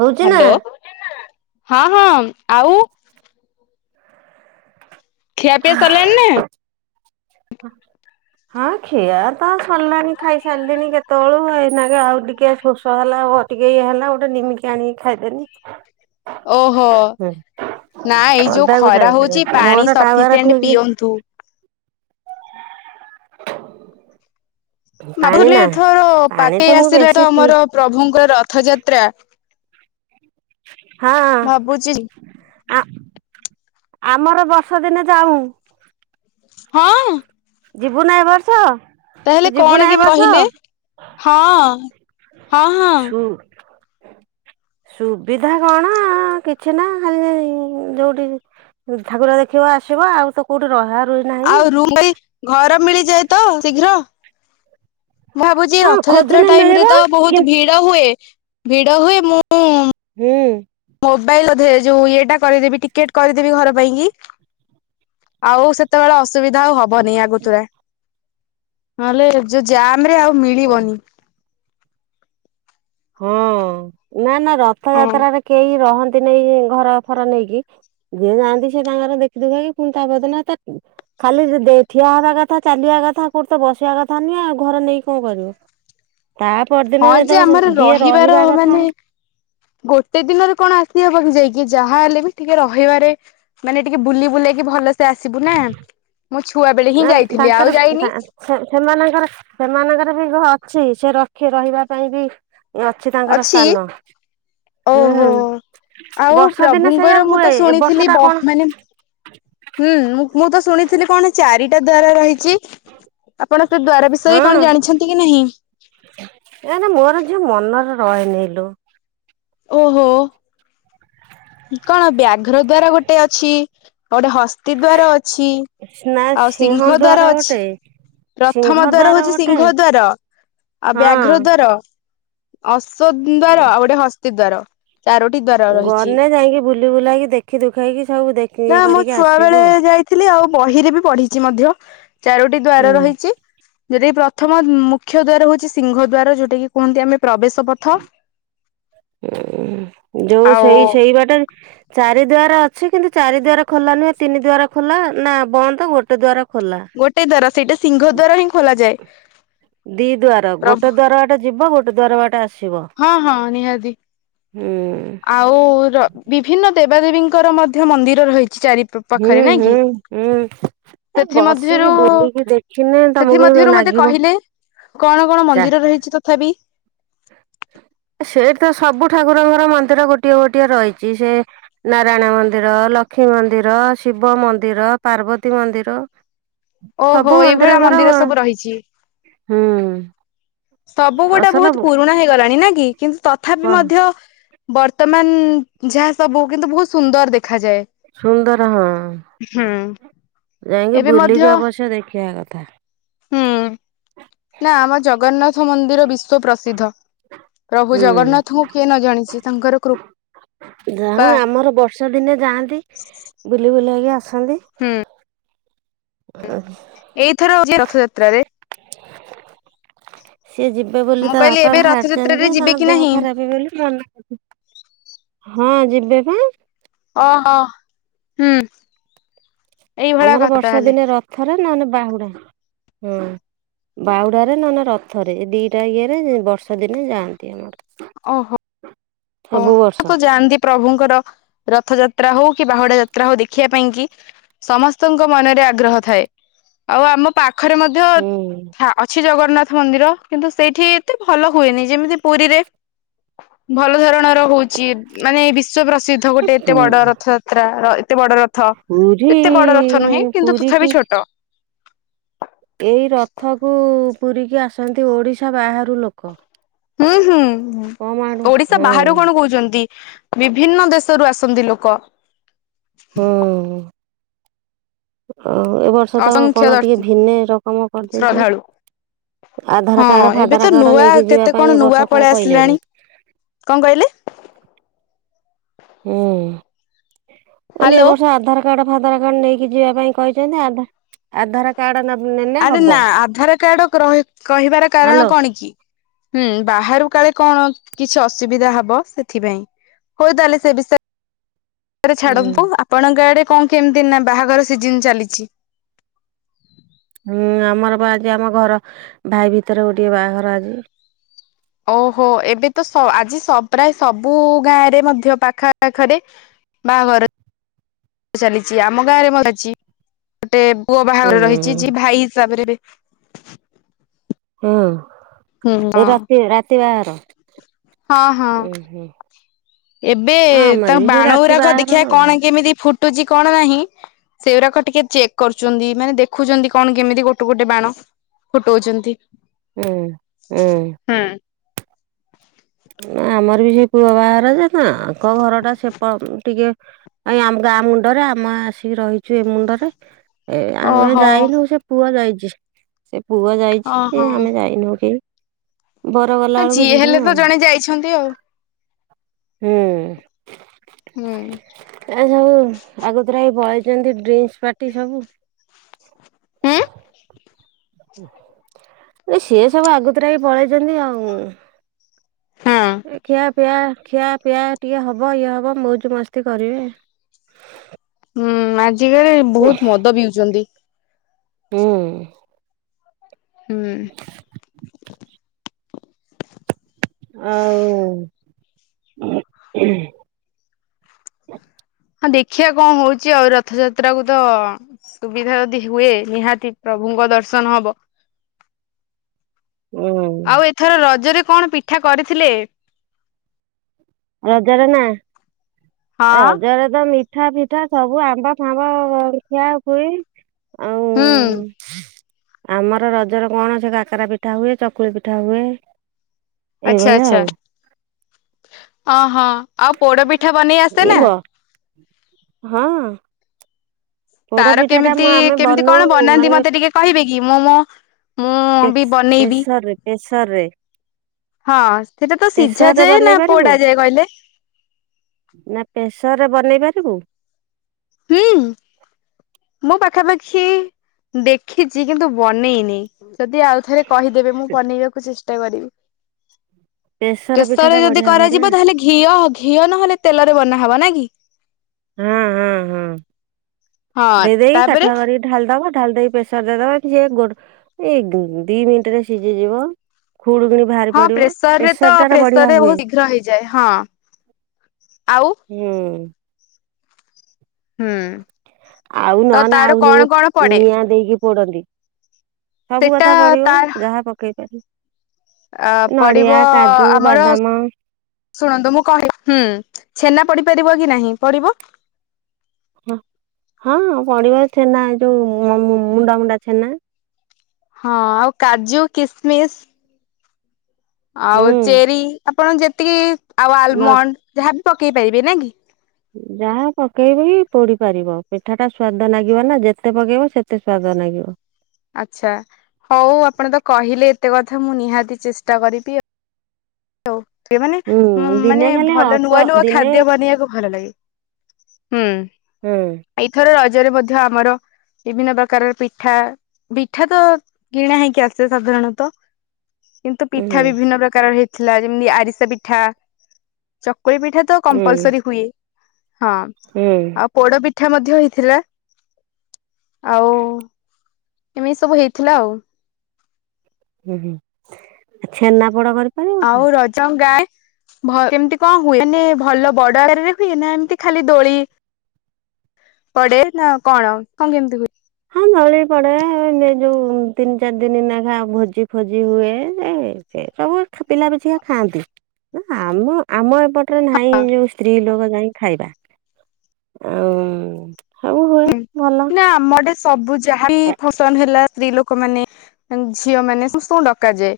ହଉଛି ନା? ହାଲୋ ହଁ। ହଁ ଆଉ। ଖିଆ ପିଆ ସାରିଲାନି ନା। ହଁ। ହଁ ଖିଆ ତ ସରିଲାଣି ଖାଇସାରିଲିଣି କେତେବେଳ ଏଇନା ଆଉ ଟିକେ ଶୋଷ ହେଲା। ଓ ଟିକେ ଇଏ ହେଲା ଗୋଟେ ନିମିକି ଆଣିକି ଖାଇଦେନି। ଓହୋ। ହୁଁ ନା ଏଇ ଯୋଉ ପଦାକୁ ଖରା ଯାଉଛି ହୋଉଛି ପାଣି ମୋର ଟାୱାର ସଫିସିଏଣ୍ଟ ଠିକ ପିଅନ୍ତୁ। ପାଣି ଭାବୁଥିଲି ନା ଏଥର ପାଣି ପାଖେଇ ତ ମୁଁ ଆସିଲା ବେଶୀ ତ ପି ଆମର ପ୍ରଭୁଙ୍କର ରଥଯାତ୍ରା। ହଁ ଭାବୁଛି ଆ। ଆମର ବର୍ଷ ଦିନେ ଯାଉ। ହଁ। ଯିବୁ ନାହିଁ ଏ ବର୍ଷ। ତୁ ତାହେଲେ ଯିବୁ ନା କଣ ଏ କେମିତି ବର୍ଷ? କହିଲେ ହଁ ହଁ ହଁ। ସୁ ସୁବିଧା କଣ କିଛି ନା ଖାଲି ଯୋଉଠି ଠାକୁର ଦେଖିବ। ଆସିବ ଆଉ ତ କଉଠି ରହା। ରୁହି ନାହିଁ। ଆଉ ରୁମ ପାଇଁ ଘର ମିଳିଯାଏ ତ ଶୀଘ୍ର। ଭାବୁଛି ହଁ ରଥଯାତ୍ରା ଖୋଜିଲେ ଟାଇମ ରେ ମିଳିବ ତ କି ବହୁତ ଭିଡ ହୁଏ ଭିଡ ହୁଏ ମୁଁ। ହୁଁ। ମୋବାଇଲ ବଧେ ଯୋଉ ଇଏଟା କରିଦେବି ଟିକେଟ କରିଦେବି ଘର ପାଇଁ କି। ଆଉ ସେତେବେଳେ ଅ ସୁବିଧା ହବନି ଆଗତୁରା ନହେଲେ ଯଉ ଯା। ମରେ ଆଉ ଓ ମିଳିବନି। ହଁ ନା ନା ହଁ। ରଥଯାତ୍ରାରେ କେହି ରହ ନ୍ତିନି ଘର ଫର ନେଇକି ଯିଏ ଯାଆନ୍ତି ସେ ତାଙ୍କର ଦେଖିଦୁଖା କି ପୁଣି ତା ପର ଦିନ ତ। ଖାଲି ଦେ ଠିଆ ହେବା କଥା ଚାଲିବା କଥା କଉଠି ତ ବସିବା କଥା ନୁହେଁ ଆଉ ଘରେ ନେଇକି କଣ କରିବ। ତା ପରଦିନ ହଁ ଯେ ଯେତେବେଳେ ସେ ଆମର ରହିବାର ମାନେ ଗୋଟେ ଦିନରେ କଣ ଆସିବା ହବ କି ଯାଇ କି ଯାହା ହେଲେ ବି ଟିକେ ରହିବାରେ ମାନେ ଟିକେ ବୁଲି ବୁଲାଇକି ଭଲସେ ଆସିବୁ ନା। ମୁଁ ଛୁଆ ବେଳେ ହିଁ ନା ଯାଇଥିଲି ଆଉ ତାଙ୍କର ଯାଇନି। ତା ସେ-ସେମାନଙ୍କର ସେମାନଙ୍କର ବି ଘ ଅଛି ସେ ରଖି ରହିବା ପାଇଁ ବି ଅଛି ତାଙ୍କର ସ୍ଥାନ। ଓହୋ ଆଉ ହୁଁ ବର୍ଷ ଦିନେ ପ୍ରଭୁଙ୍କର ସେଇଆ ମୁଁ ତ ହୁଏ ଏ ବର୍ଷ ଶୁଣିଥିଲି ବ ଟା କଣ। ମାନେ ହୁଁ ମୁଁ ମୁଁ ତ ଶୁଣିଥିଲି କଣ ଚାରିଟା ଦ୍ଵାର ରହିଛି। ଆପଣ ସେ ଦ୍ୱାର ହଁ ବିଷୟରେ କଣ ଜାଣିଛନ୍ତି କି ନାହିଁ। ଏ ରେ ମୋର ଝିଅ ମନରେ ରହେନି ଲୋ। ଓହୋ କଣ ବ୍ୟାଘ୍ର ଦ୍ଵାର ଗୋଟେ ଅଛି। ଗୋଟେ ହସ୍ତି ଦ୍ୱାର ଅଛି ନା ଆଉ ସିଂଘ ସିଂହ ଦ୍ୱାର ଗୋଟେ ଅଛି। ସିଂହ ପ୍ରଥମ ଦ୍ୱାର ହଉଛି ଗୋଟେ ସିଂଘ ଦ୍ୱାର ଆଉ ବ୍ୟାଘ୍ର ହଁ ଦ୍ୱାର। ଅଶ୍ୱ ଦ୍ୱାର ଆଉ ଗୋଟେ ହସ୍ତି ଦ୍ୱାର ଚାରୋଟି ଦ୍ଵାର ରହିଛି। ଗନେ ଯାଇକି ବୁଲି ବୁଲାକି ଦେଖି ଦୁଖାକି ସବୁ ଦେଖି ନା ଇଏ ମୁଁ କରିକି ଛୁଆ ଆସିବୁ ବେଳେ ଆଉ। ଯାଇଥିଲି ଆଉ ବହିରେ ବି ପଢିି ଚି ମଧ୍ୟ ଚାରୋଟି ଦ୍ଵାର ହୁଁ ରହିଛି। ଯଉଟା କି ପ୍ରଥମ ମୁଖ୍ୟ ଦ୍ଵାର ହଉଛି ସିଂଘ ଦ୍ୱାର ଯୋଉଟା କି କୁହନ୍ତି ଆମେ। ପ୍ରବେଶ ପଥ ଉଁ ଯୋଉ ଆଉ ସେଇ ସେଇ ବାଟରେ ଚାରି ଦ୍ୱାର ଅଛି କିନ୍ତୁ ଚାରି ଦ୍ୱାର ଖୋଲା ନୁହେଁ ତିନି ଦ୍ୱାର ଖୋଲା ନା ବନ୍ଦ ଗୋଟେ ଦ୍ୱାର। ଗୋଟେ ଦ୍ଵାର ସେଇଟା ସିଂଘ ଦ୍ୱାର ହିଁ ଖୋଲ ଯାଏ। ଦି ଦ୍ୱାର ଗୋଟେ ଦ୍ୱାର ବାଟେ ଯିବ ଗୋଟେ ଦ୍ୱାର ବାଟେ ଆସ ହଁ ହଁ ନିହାତି ହୁଁ ଆଉ ର ବିଭିନ୍ନ। ଦେବା ଦେବୀଙ୍କର ମଧ୍ୟ ମନ୍ଦିର ରହି ଚ-ଚାରି ପ-ପାଖରେ ହୁଁ ନାଇଁ କି ହୁଁ ହୁଁ ଏ ସେଥି ମଧ୍ୟ ବସିକି ରୁ ବୁଲିକି ଦେଖିନେ ସେଥି ମ ତମକୁ ଧ୍ୟରୁ ମତେ ନାଗିବ କହିଲେ କଣ କଣ ଚା ମନ୍ଦିର ରହିଛି ତଥାପି। ସେଇଠି ତ ସବୁ ଠାକୁରଙ୍କର ମନ୍ଦିର ଗୋଟିଏ ଗୋଟିଏ ରହିଛି ସେ ନାରାୟଣ ମନ୍ଦିର ଲ ଲକ୍ଷ୍ମୀ ମନ୍ଦିର ଶିବ ମନ୍ଦିର ପାର୍ବତୀ ମନ୍ଦିର। ଓହୋ ସବୁ ଏଇଭଳିଆ ମନ୍ଦିରଙ୍କର ମନ୍ଦିର ହୁଁ। ସବୁ ରହିଛି। ସବୁ ଗୋଟା ଅସଲ ବହୁତ ପୁରୁଣା ହେଇଗଲାଣି ନା କି କିନ୍ତୁ ତଥାପି ମଧ୍ୟ। ବର୍ତ୍ତମାନ ଯାହା ସବୁ କିନ୍ତୁ ବହୁତ ସୁନ୍ଦର ଦେଖ ସୁନ୍ଦର ହଁ। ହୁଁ ଯାଇକି ଏବେ ମଧ୍ୟ ବୁଲିକି ଅବଶ୍ୟ ଦେଖିବା କଥା। ହୁଁ ନା ଆମ ଜଗନ୍ନାଥ ମନ୍ଦିର ବିଶ୍ୱ ପ୍ରସିଦ୍ଧ। ପ୍ରଭୁ ହୁଁ ଜଗନ୍ନାଥଙ୍କୁ କିଏ ନ ଜାଣିଛି ତାଙ୍କର କୃ ଯାହା ଆମର ବର୍ଷା ଦିନେ ଯାଆନ୍ତି ବୁଲି ବୁଲାକି ଆ ସନ୍ତି। ହୁଁ ଏଇଥର ଯେ [unintelligible] ରଥଯାତ୍ରାରେ ସିଏ ଯିବେ ବୋଲି ମୁଁ ତା କହିଲି ବାପା ଏବେ ବାହାରିଛନ୍ତି ରଥଯାତ୍ରାରେ ଯେ ଯିବେ ତାଙ୍କ କି ଦେହ ନାହିଁ? ଖରାପ ବୋଲି ମନା ହଁ ଯିବେ ଵା ଓ ହୋ, ହୁଁ। ଏଇଭଳିଆ ଆମର କଥା ବର୍ଷା ତାହେଲେ ଦିନେ ରଥରେ ନହେଲେ ବାହୁଡା ହୁଁ ବାଉଡାରେ ନା ନା ରଥରେ ଦିଟା ଇଏରେ ବର୍ଷା ଦିନେ ଯାଆନ୍ତି ଆମର ଓହୋ ଓ ସବୁ ବର୍ଷ ମୁଁ ତ ଜାଣନ୍ତି ପ୍ରଭୁଙ୍କର ରଥ ଯାତ୍ରା ହଉ କି ବାହୁଡା ଯାତ୍ରା ହଉ ଦେଖିବା ପାଇଁ କି ସମସ୍ତଙ୍କ ମନରେ ଆଗ୍ରହ ଥାଏ। ଆଉ ଆମ ପାଖରେ ମଧ୍ୟ ହୁଁ। ଅଛି ଜଗନ୍ନାଥ ମନ୍ଦିର କିନ୍ତୁ ସେଇଠି ଏତେ ଭଲ ହୁଏନି ଯେମିତି ପୁରୀରେ ଭଲ ଧରଣର ହଉଛି ମାନେ ବିଶ୍ଵ ପ୍ରସିଦ୍ଧ ଗୋଟେ ଏତେ ବଡ ରଥ ଯାତ୍ରା ଏତେ ବଡ ରଥ ପୁରୀ ଏତେ ବଡ ରଥ ନୁହେଁ। କିନ୍ତୁ ପୁରୀ କି ତଥାପି ଛୋଟ। ଏଇ ରଥକୁ ପୁରିକି ଆସନ୍ତି ଓଡିଶା ବାହାରୁ ଲୋକ। ହୁଁ, ହୁଁ କମ ଆଡୁ ଓଡିଶା ହଁ ବାହାରୁ କଣ କହୁଛନ୍ତି? ବିଭିନ୍ନ ଦେଶରୁ ଆସନ୍ତି ଲୋକ। ହୁଁ। ଆଉ ଏ ବର୍ଷ ତ ଅସଂଖ୍ୟ କଣ ଦର୍ଶ ଟିକେ ଭିନ୍ନେ ରକମ କରିଦେଇଛି। ଶ୍ରଦ୍ଧାଳୁ। ଆଧାର ହଁ କାର୍ଡ ଏବେ ତ ଫାଦର କାର୍ଡ ନୂଆ ନେଇକି ଯିବା କେତେ କଣ ପାଇଁ ଏ ନୂଆ ବର୍ଷ ପଳେଇ କଣ ଆସିଲାଣି କହିଲେନି। କଣ କହିଲେ? ହୁଁ, ଏବ ହ୍ୟାଲୋ। ବର୍ଷ ଆଧାର କାର୍ଡ ଆଧାର କାର୍ଡ ନେଇକି ଯିବା ପାଇଁ କହିଛନ୍ତି ଆଧାର କାର୍ଡ ନେଲେ ଆରେ ହବ ନା ଆଧାର କାର୍ଡ କହିବାର କାରଣ ହ୍ୟାଲୋ କଣ କି? ହୁଁ, ବାହାରୁ କାଳେ କଣ କିଛି ଅସୁବିଧା ହବ ସେଥିପାଇଁ। ହଉ ତାହେଲେ ସେ ବିଷୟରେରେ ହୁଁ। ଛାଡବୁ ଆପଣଙ୍କ ଆଡେ କଣ କେମିତି ନା ବାହାଘର ସିଜନ ଚାଲିଛି? ହୁଁ, ଆମର ବା ଆଜି ଆମ ଘର ଭାଇ ଭିତରେ ଗୋଟିେ ବାହାଘର ଆଜି। ଓହୋ ଏବେତ ସ ଆଜି ସଵ୍ ପ୍ରାୟ ସବୁ ଗାଁ ରେ ମଧ୍ୟ ପାଖ ପାଖରେ ବାହାଘର ଚାଲିଛି ଆମ ଗାଁରେ ମ ଚାଲିଛି ଗୋଟେ ପୁଅ ବାହାଘର ରହିଛି। ହୁଁ ଯିଏ ଭାଇ ହିସାବରେ ହୁଁ, ହଁ ଏ ରାତି ରାତି ବାହାର ହଁ, ହଁ। ଏବେ ହଁ ଆମର ତାଙ୍କ ବି ସେ ବାଣ ରାତି ଗୁରାକ ବାହାଘର ଦେଖିବା ଆଉ। କଣ କେମିତି ଫୁଟ କଟୁଛି କଣ ନାହିଁ ସେଗୁଡ଼ାକ ଟିକେ ଚେକ୍ କରୁଛନ୍ତି ମାନେ ଦେଖୁଛନ୍ତି କଣ କେମିତି ଗୋଟେ ଗୋଟେ ବାଣ ଫୁଟଉଛନ୍ତି। ହୁଁ, ହୁଁ ସେ ପୁଅ ବାହାର ଯେ ତାଙ୍କ ଘର ଟା ସେ ଟିକେ ଗାଁ ମୁଣ୍ଡରେ ଆମ ଆସିକି ରହିଛୁ ଏ ମୁଣ୍ଡରେ ଏ ଆମେ ଓହୋ ଯାଇନଉ ସେ ପୁଅ ଯାଇଛି ସେ ପୁଅ ଓ ଯାଇଛି ହଁ ଆମେ ଯାଇନଉ କେହି। ବର ଗଲା ଆ ବେଳକୁ ଯିଏ ଯିବୁ ହେଲେ ତ ଆଉ ଜଣେ ଯାଇଛନ୍ତି। ଆଉ ହୁଁ, ହୁଁ। ଏ ସବୁ ଆଗଥରେ [unintelligible] ଯେମିତି ଡ୍ରିଙ୍କ ପାର୍ଟି ସବୁ ହୁଁ। ସିଏ ସବୁ ଆଗତର ପଳେଇଛନ୍ତି ଆଉ ହଁ ଖିଆ ପିଆ ଖିଆ ପିଆ ଟିକେ ହବ ଇଏ ହବ ମଉଜ ମସ୍ତି କରିବେ। ହୁଁ ଆଜିକାଲି ବହୁତ ମଦ ପିଉଛନ୍ତି। ହୁଁ। ହୁଁ। ଆଉ ହଁ ଦେଖିବା କଣ ହଉଛି ଆଉ ରଥଯାତ୍ରା କୁ ତ ସୁବିଧା ଯଦି ହୁଏ, ନିହାତି ପ୍ରଭୁଙ୍କ ଦର୍ଶନ ହବ। ହୁଁ ଆଉ ଏଥର ରଜରେ କଣ ପିଠା କରିଥିଲେ? ରଜରେ ନା ହଁ। ରଜର ତମି ପିଠା ଫିଠା ସବୁ ଆମ୍ବ ଫାମ୍ବ ଖିଆ ଖୁଇ ଆଉ ହୁଁ ଆମର ରଜର କଣ ଅଛି? କାକରା ପିଠା ହୁଏ, ଚକୁଳି ପିଠା ହୁଏ। ଆଛା ଏଇଭଳିଆ ଆଛା ଆଉ। ଅ ହଁ। ଆଉ ପୋଡ ପିଠା ବନେଇ ଆସେ ଏଇ ନା? ଗ ହଁ। ପୋଡ ତାର ପିଠା ଟା କେମିତି ମୁଁ ଆମେ କେମିତି ବନଉ କଣ ବନାନ୍ତି ମାନେ ମତେ ଟିକେ କହିବେ କି? ମୁଁ ମୋ ମୁଁ ବି ପେସ୍ ବନେଇବି। ପେସରେ ପେସରେ ହଁ, ସେଟା ତ ସିଝା ଯାଏ ନା ବନେଇ ପାରିବୁ ପୋଡା ଯାଏ କହିଲେ? ନା ପ୍ରେସରରେ ବନେଇ ପାରିବୁ! ହୁଁ ମୁଁ ପାଖାପାଖି ଦେଖିଛି, କିନ୍ତୁ ବନେଇନି। ଯଦି ଆଉଥରେ କହିଦେବେ, ମୁଁ ବନେଇବାକୁ ଚେଷ୍ଟା କରିବି। ପ୍ରେସର ପିଠା ପ୍ରେସରରେ ଟା ଯଦି ବଢିଆ ହୁଏ କରାଯିବ! ତାହେଲେ ଘିଅ ଘିଅ ନହେଲେ ତେଲରେ ବନାହବ ନା କି? ହଁ ହଁ ହଁ ହଁ ଦେଇଦେଇକି ତାପରେ କାଠୁଆ କରିକି ଢାଲ୍ ଦବ। ଢାଲଦେଇ ପ୍ରେସର ଦେଇଦବ। ଯିଏ ଗୋଟ୍ ଦି ମିନିଟ ରେ ସିଝିଯିବ। ଖୁଡ କିିଣି ବାହାରି ହଁ ପଡିବ। ପ୍ରେସରରେ ପେସର ତ ଟାରେ ବଢିଆ ପ୍ରେସରରେ ହୁଏ। ବହୁତ ଶୀଘ୍ର ହେଇଯାଏ ହଁ ଆଉ ହୁଁ! ହୁଁ, ଆଉ ତ ନହ ନେ ତାର ଆଉ କଣ ଯୋଉ, କଣ ପଡେ? ନିଆଁ ଦେଇକି ପୋଡନ୍ତି। ସବୁ ସେଟା କଥା ପଢିବ ତାର ଯାହା ପକେଇ ପାରି ଅ ପଡିବ ଆମର ବାଦାମ ଶୁଣନ୍ତୁ, ମୁଁ କହି ହୁଁ ଛେନା ପଡି ପାରିବ କି ନାହିଁ ପଡିବ? ହ ହଁ, ପଡିବ ଛେନା ଯୋଉ ମୁଣ୍ଡା ମୁୁଣ୍ଡା ଛେନା। ହଁ, ଆଉ କାଜୁ କିସ୍ ମିସ୍ ଆଉ ଚେରି ଆପଣ ଯେତିକି ଆଉ ହୁଁ ଆଲମଣ୍ଡ ଯାହାବି ପକେଇ ପାରିବେ ନା କି? ଯାହା ପକେଇବି କି ପୋଡି ପାରିବ ପିଠାଟା ସ୍ୱାଦ ଦ ନାଗିବ ନା ଯେତେ ପକେଇବ ସେତେ ସ୍ଵାଦ ନାଗିବ। ଆଛା, ହଉ ଆପଣ ତ କହିଲେ ଏତେ କଥା ମୁଁ ନିହାତି ଚେଷ୍ଟା କରିବି ଆଉ। ହଉ ଟେ ମାନେ ହୁଁ ମାନେ ଦିନେ ଖାଲି ଭଲ ନୂଆ ଅଳ୍ପ ନୂଆ ଦିନେ ଖାଦ୍ୟ ବନେଇବାକୁ ଭଲ ଲାଗେ। ହୁଁ ହୁଁ ଏଇଥର ରଜରେ ମଧ୍ୟ ଆମର ବିଭିନ୍ନ ପ୍ରକାରର ପିଠା। ପିଠା ତ କିଣା ହେଇକି ଆସେ ସାଧାରଣତଃ। କିନ୍ତୁ ପିଠା ହୁଁ ବିଭିନ୍ନ ପ୍ରକାରର ହେଇଥିଲା, ଯେମିତି ଆରିସା ପିଠା, ଚକ କକୁଳି ପିଠା ତ ହୁଁ କମ୍ପଲସରି ହୁଏ। ହଁ ହୁଁ ଆଉ ପୋଡ ପିଠା ମଧ୍ୟ ହେଇଥିଲା। ଆଉ ଏମିତି ସବୁ ହେଇଥିଲା ଆଉ। ହୁଁ ହୁଁ ଆ ଛେନା ପୋଡ଼ କରିିକି ଆଉ ରଜ ଗାଏ। ଭ ଏମତି କଣ ହୁଏ? ମାନେ ଭଲ ବଡରରେ ହୁଏ ନା ଏମିତି ଖାଲି ଦୋଳି ପଡେ, ନା କଣ କଣ କେମିତି ହୁଏ? ହଁ, ନଳି ପଡେ-ଏ ଯୋଉ ତିନି ଚାରି ଦିନନାଖା ଭୋଜି ଫୋଜି ହୁଏ-ଏ। ଏ ସେ ସବୁ ପିଲା ପିଛିିକା ଖାଆନ୍ତି ନା ଆମ ଆମ ଏପ୍ ପଟରେ ନାହିଁ ଯୋଉ ସ୍ତ୍ରୀ ଲୋକ ଯାଇ ଖାଇବା, ଆଉ ସବୁ ହୁଏ ଭଲ [inaudible] ନା ଆମ ଆଡେ ସବୁ ଯାହା ବି ଫଂକ୍ସନ ହେଲା ସ୍ତ୍ରୀ ଲୋକ ମାନେ ଝିଅ ମାନେ ସମସ୍ତଙ୍କୁ ଡକାଯାଏ।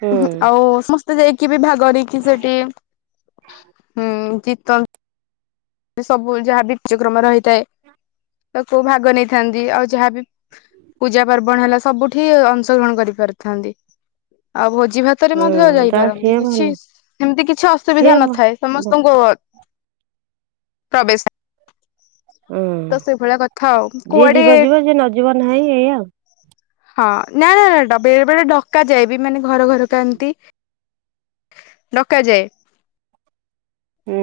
ହୁଁ ଉହୁଁ ଆଉ ସମସ୍ତେ ଯାଇକ୍ କିଏ ବି ଭାଗ ନେଇକି ସେଠି, ହୁଁ ଜିତନ୍ତ ସବୁ ଯାହା ବି ଆଯ୍ୟକ୍ରମ ରହିଥାଏ। ତ କୋଉ ଭାଗ ନେଇଥାନ୍ତି ଆଉ ଯାହାବି ପୂଜା ପାର୍ବଣ ହେଲା ସବୁଠି ଅଂଶଗ୍ରହଣ କରିପାରିଥାନ୍ତି, ଆଉ ଭୋଜ ଜି ଭାତରେ ହୁଁ ମଧ୍ୟ ଯାଉ ଯାଇପାରନ୍ତି ସିଏ ଭଲ କିଛି ସେମିତି କିଛି ସିଏ ଅସୁବିଧା ନଥାଏ ଭ ସମସ୍ତଙ୍କୁ ଅ ପ୍ରବେଶ। ହୁଁ ତ ସେଇଭଳିଆ କଥା ଆଉ, ଯିଏ କୁଆଡେ ଯିବ ଯିବ ଯିଏ ନ ଯିବ ନାହିଁ ଏଇଆ ଆଉ ହଁ ନା ନା ନା, ଡ ବେଳେବେଳେ ଡକା ଯାଏ, ବି ମାନେ ଘର ଘର ଥାନ୍ତି ଡକାଯାଏ। ହୁଁ।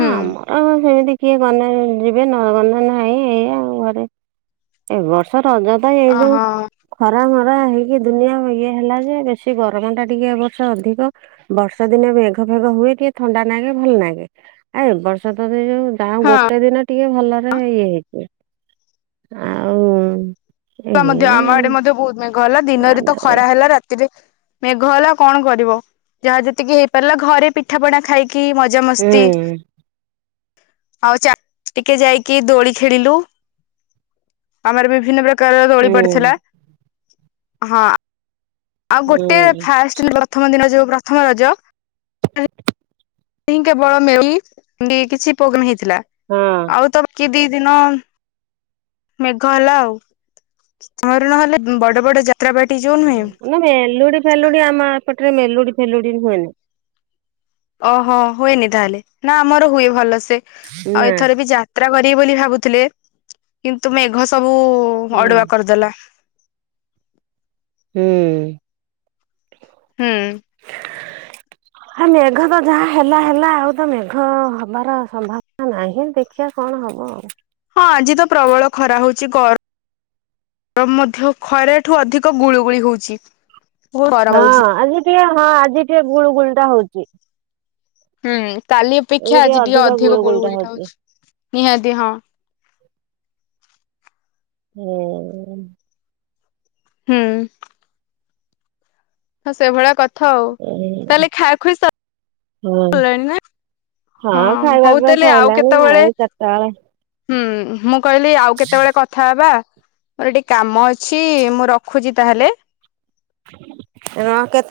ହୁଁ ଆମର ଆ ସେମିତି କିଏ ଗନେ ଯିବେ ନ ଗନେ ନାଁଇ ଏୟା ଆଉ ଘରେ ଏ ବର୍ଷ ରଜ ତ ଏଇ ଯୋଉ ଓହୋ ଖରା ପା ହେଇକି ଦୁନିଆ ଇଏ ହେଲା ଯେ ବେଶୀ ଗରମଟା ଟିକେ ଏବ ବର୍ଷ ଅଧିକ ବର୍ଷା ଦିନେ ମେଘ ମେଘ ହୁଏ ଟିକେ ଥଣ୍ଡା ନାଗେ ଭଲ ନାଗେ, ଆ ଏବର୍ଷ ତ ସେଯୋଉ ଯାହା ହଁ ଗୋଟେ ଦିନ ଟିକେ ଭଲରେ ଇଏ ହେଇଛି, ଆଉ [unintelligible] ମଧ୍ୟ ଏଇଆ ଆମ ଆଡେ ମଧ୍ୟ ବହୁତ ମେଘ ହେଲା ଦିନରେ ତ ଆଉ ଖରା ହେଲା ରାତିରେ ମେଘ ହେଲା କଣ କରିବ ଯାହା ଯେତିକି ହେଇପାରିଲା ଘରେ ପିଠା ପଣା ଖାଇ କି ମଜା ମସ୍ତି। ହୁଁ ଆଉ ଚା ଟିକେ ଯାଇକି ଦୋଳି ଖେଳିଲୁ। ଆମର ବିଭିନ୍ନ ପ୍ରକାରର ହୁଁ ଦୋଳି ପଡିଥିଲା ହଁ ଆଉ ଗୋଟେ ହୁଁ ଫାଷ୍ଟ [inaudible] ପ୍ରଥମ ଦିନ ଯୋଉ ପ୍ରଥମ ରଜ ସେ କେବଳ [unintelligible] କିଛି ପବନ ହେଇଥିଲା ହଁ। ଆଉ ତ ବାକି ଦି ଦିନ ମେଘ ହେଲା ଆଉ ତମ ଘରେ ନହେଲେ ବଡ ବଡ ଜା ନା ମେଲୁଡି ଫେଲୁଡି ଆମ ଏପଟରେ ମେଲୁଡି ଫେଲୁଡି ହୁଏନି। ଓହୋ ହୁଏନି ତାହେଲେ ନା ଆମର ହୁଏ ଭଲସେ ନା ଆଉ ଏଥର ବି ଯା ତ୍ରା କରିବି ବୋଲି ଭାବୁଥିଲେ କିନ୍ତୁ ମେଘ ସବୁ ହୁଁ ଅଡୁଆ କରିଦେଲା। ହୁଁ ହୁଁ। ଆ ମେଘ ତ ଯାହା ହେଲା ହେଲା ଆଉ ତ ମେଘ ହବାର ସମ୍ଭା ନାହିଁ ଦେଖିଆ କଣ ହବ ଆଉ। ହଁ ଆଜି ତ ପ୍ରବଳ ଖରା ହଉଛି କର୍ ମଧ୍ୟ ଖରାଠୁ ଅଧିକ ଗୁଳୁଗୁଳି ହଉଛି। ବହୁତ ଗରମ ହଁ ଲାଗୁଛି ଆଜି ଟିକେ ହଁ ଆଜି ଟିକେ ଗୁଳୁ ଗୁଳି ଟା ହଉଚି। ହୁଁ କାଲି ଅପେକ୍ଷା ଆଜି ଟିକେ ଅଧିକ ଗୁଳୁ ଗୁଳିଟା ହଉଛି ନିହାତି ହଁ। ହୁଁ। ହୁଁ। ହଁ ସେଭଳିଆ କଥା ଆଉ ହଁ ତାହେଲେ ଖାଖୁଇ ସ ଲେନେ ହଁ ଖାଇବା ହଉ ପିଇବା ଆଉ ସଇଲାଣି କେତବେଳେ ଆଉ ଚାରିଟା ବେଳେ ହୁଁ ମୁଁ କହିଲି ଆଉ କେତେବେଳେ କଥା ହବା। ମୋର ଟିକେ କାମ ଅଛି ମୁଁ ରଖୁଛି ତାହେଲେ। [unintelligible] କେତେ